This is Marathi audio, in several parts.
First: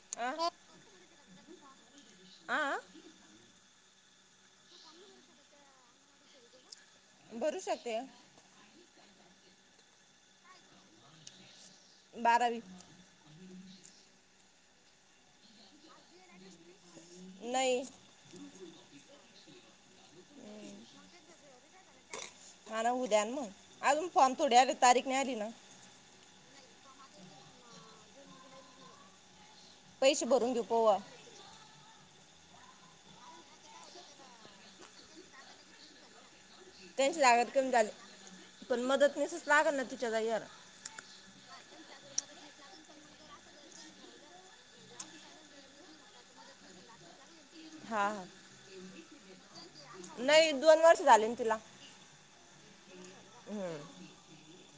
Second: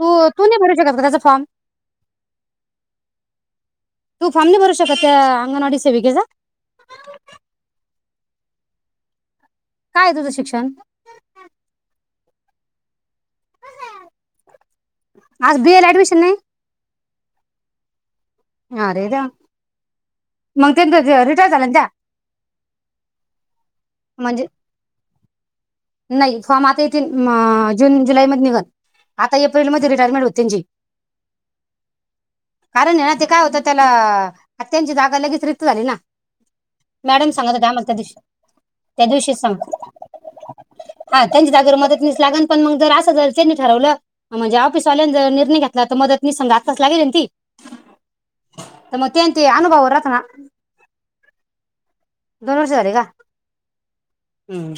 तू आ तू नाही भरू शकत का त्याचा फॉर्म आ तू फॉर्म नाही भरू शकत त्या अंगणवाडी सेविकेचा भरू शकते काय तुझं शिक्षण [unintelligible] बारावी आज बी ए ला ऍडमिशन नाही, नाही अरे देवा मग त्या रिटायर झाला ना त्या हा ना उद्या ना मग अजून फॉर्म म्हणजे थोडे आले तारीख नाही आली ना नाही फॉर्म आता येथील म आ आ जून जुलै मधी निघल एप्रिल मधी रिटायमेंट पैसे होती भरून त्यांची घेऊ पोवा कारण हे ना ते काय होत त्याला आ त्यांची जागा लगेच रिक्त झाली ना. त्यांची मॅडम जागात सांगत होत्या कमी आम्हाला त्या दिवशी झाली पण त्या दिवशीच मदतनीसच सांग लागना तिच्या जागी यार हा त्यांच्या जागेवर मदतनीस लागण पण मग जर असं जर त्यांनी ठरवलं म्हणजे ऑफिसवाल्यांनी जर निर्णय घेतला त मदतनीस संग आत्ताच लागेल ना ती हा हा तर मग ते ते अनुभवावर राहत ना नाही दोन वर्ष झाले ना तिला दोन वर्ष झाले का हम्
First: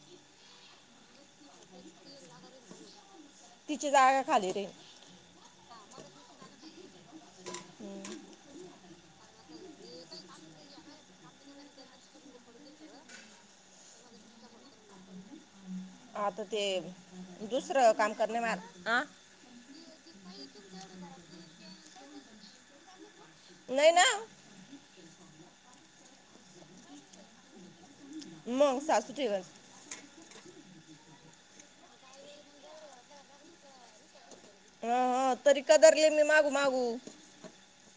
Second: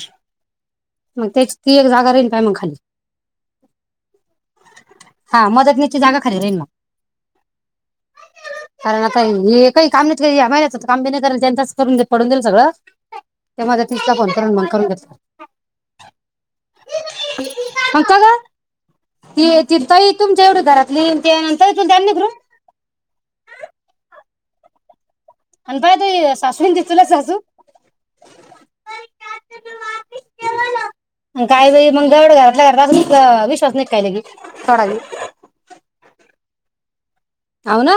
मग त्याची ती एक जागा रिकामी हाय मग खाली तिची जागा खाली रे हा मदतनीसची जागा खाली राहीन मग कारण आता हे काही काम नसलं या बायांच काम बी नाही जर त्यांचच करू देत पडून देईल सगळं त्या मदतनीसचा फोन करून मग करून घेत आता ते दुसरं अन काम का ग करणे मला आ ते ती ताई तुमच्या एवढ घरातली तेन त्यांनी तरी पण ग्रुप नाही ना अन पाय ते सासूना तूही चुलत सासू मग सासू ठेवण अन काय बाई मंग एवढं घरातल्या घरात असूनही हिचा अजून विश्वास नाही का काय लगी थोडा बी हं हं तरी कदरले मी मागून मागऊ हाव ना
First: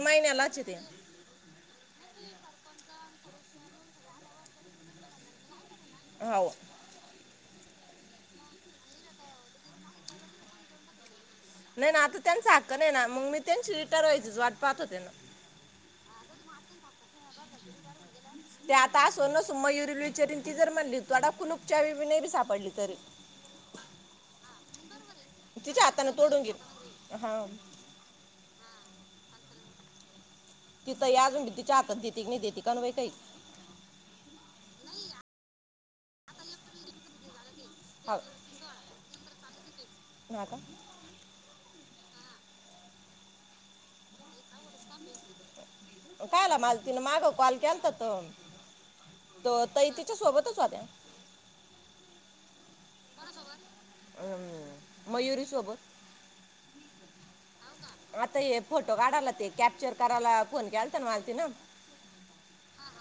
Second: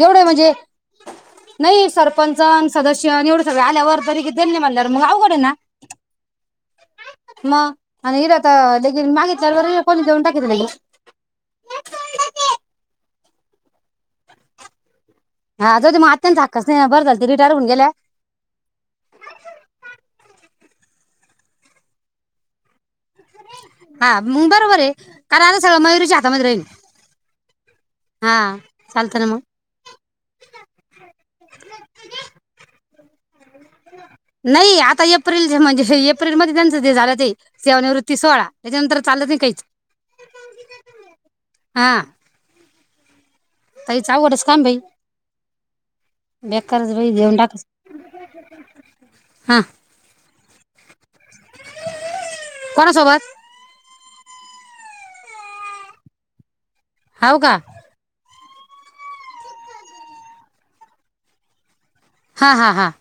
एवढं म्हणजे महिन्यालाच येते नाही सरपंच अन सदस्य आणि एवढं सगळे आल्यावर तरी बी त्यांनी म्हणल्यावर मग अवघडये ना? हाव मग अन इथं त लेगीन मागितलं तरी कोणी देऊन टाकीत लेगीज नाही ना आता त्यांचा हक्क नाही ना मग मी त्यांची रिटायर व्हायचीच वाट पहात होते ना हा जाऊ दे म आत्यांच हक्का च नाई बर झालं ते रिटायर होऊन गेल्या ते आता असो नसो मयुर यील विचारीन ती जर म्हणली तोडा कूलूप चावी विनेरी सापडली तरी हा म बरोबर हे कारन आता सगळं तिच्या हाताने मयुरीच्या हातामधे तोडून राहिन घेईल हां हा चालत ना म तिथं ए अजुनबी तिच्या हातात देते की नही देती कानु बाई काही नाही आता एप्रिल म्हणजे एप्रिल मध्ये त्यांचं जे झालं ते. हा सेवानिवृत्ती सोहळा त्याच्यानंतर चालत नाही काहीच [unintelligible] हां ताईच आवघडच काम बई कायला माल तिला माग कॉल केलता त त तई तिच्या सोबत [unintelligible] कोना सोबत? मयुरी सोबत हाव का? आता हे फोटो काढायला ते कॅप्चर करायला फोन केलता न मालती न हा हा हा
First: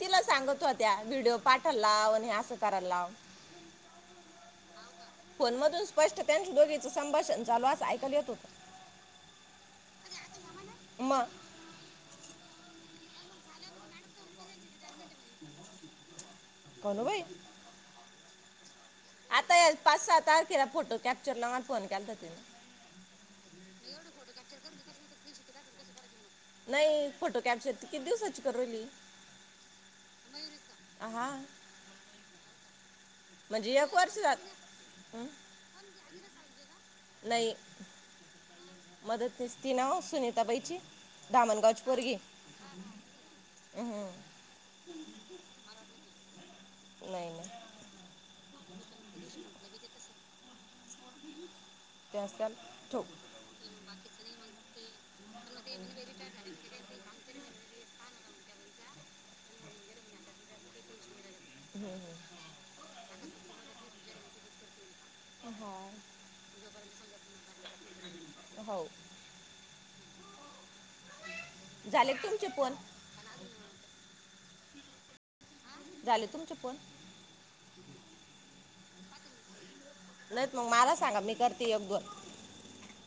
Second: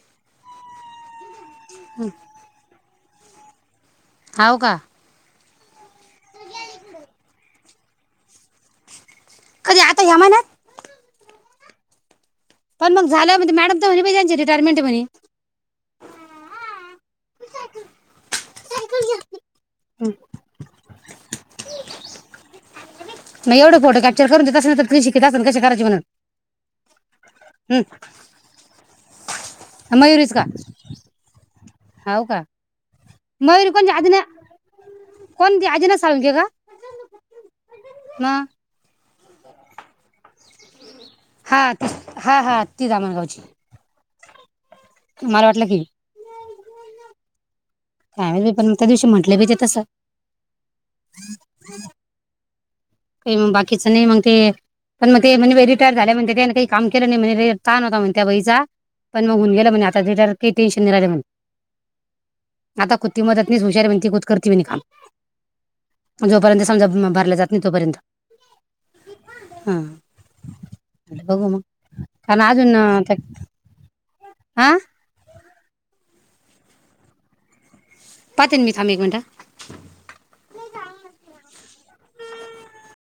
तिला सांगत होत्या व्हिडिओ पाठलाव नी आस करालाव हाव का फोनमधून स्पष्ट त्यांच्य दोघीचं संभाषण चालू आस ऐकायला येत होत. कधी आता ह्यामहिन्यात? मग पण मग झाल्यावर मंते मॅडम त म्हणे बी त्यांची रिटायरमेंट हे म्हणे. [inaudible] कोनू बाई आता या पाच सातारखेला फोटो कॅप्चर ला माला फोन केलता तिने. मग एवढे फोटो कॅप्चर करून देत असेल तर तुम्ही शिकत [inaudible] नाही फोटो कॅप्चर त किती दिवसाची करुराहीली. मयूरी च का हव का. मयूरी म्हणजे एक कोणच्या वर्ष आजीना जात हं? कोण ती आजीना साळुंके का म मदतनीस्ती नाव सुनी हा हा हा ती दामणगावची हं. मला वाटलं की नाही नाही काय माहित बाई पण त्या दिवशी म्हंटले बी ते तस त्याच त्याला काही मग बाकीच नाही मग ते पण मग ते म्हण रिटायर झाल्या म्हण त्याने काही काम केलं नाही म्हण ताण होता म्हण त्या बईचा पण मग होऊन गेल म्हणे आता डर ते टेनशन नि राही म्हणे आता कुटी मदतनिस हुशार म्हणती खुद करती म्हणे काम जोपर्यंत समजा भरलं जात नाही तोपर्यंत [inaudible] हो हा बघू मग झाले काण तुमचे अजून फोन काय आ झाले तुमचे फोन पाहते न मी थांब एक मिनिट नाहीत मग मला सांगा मी करती एक दोन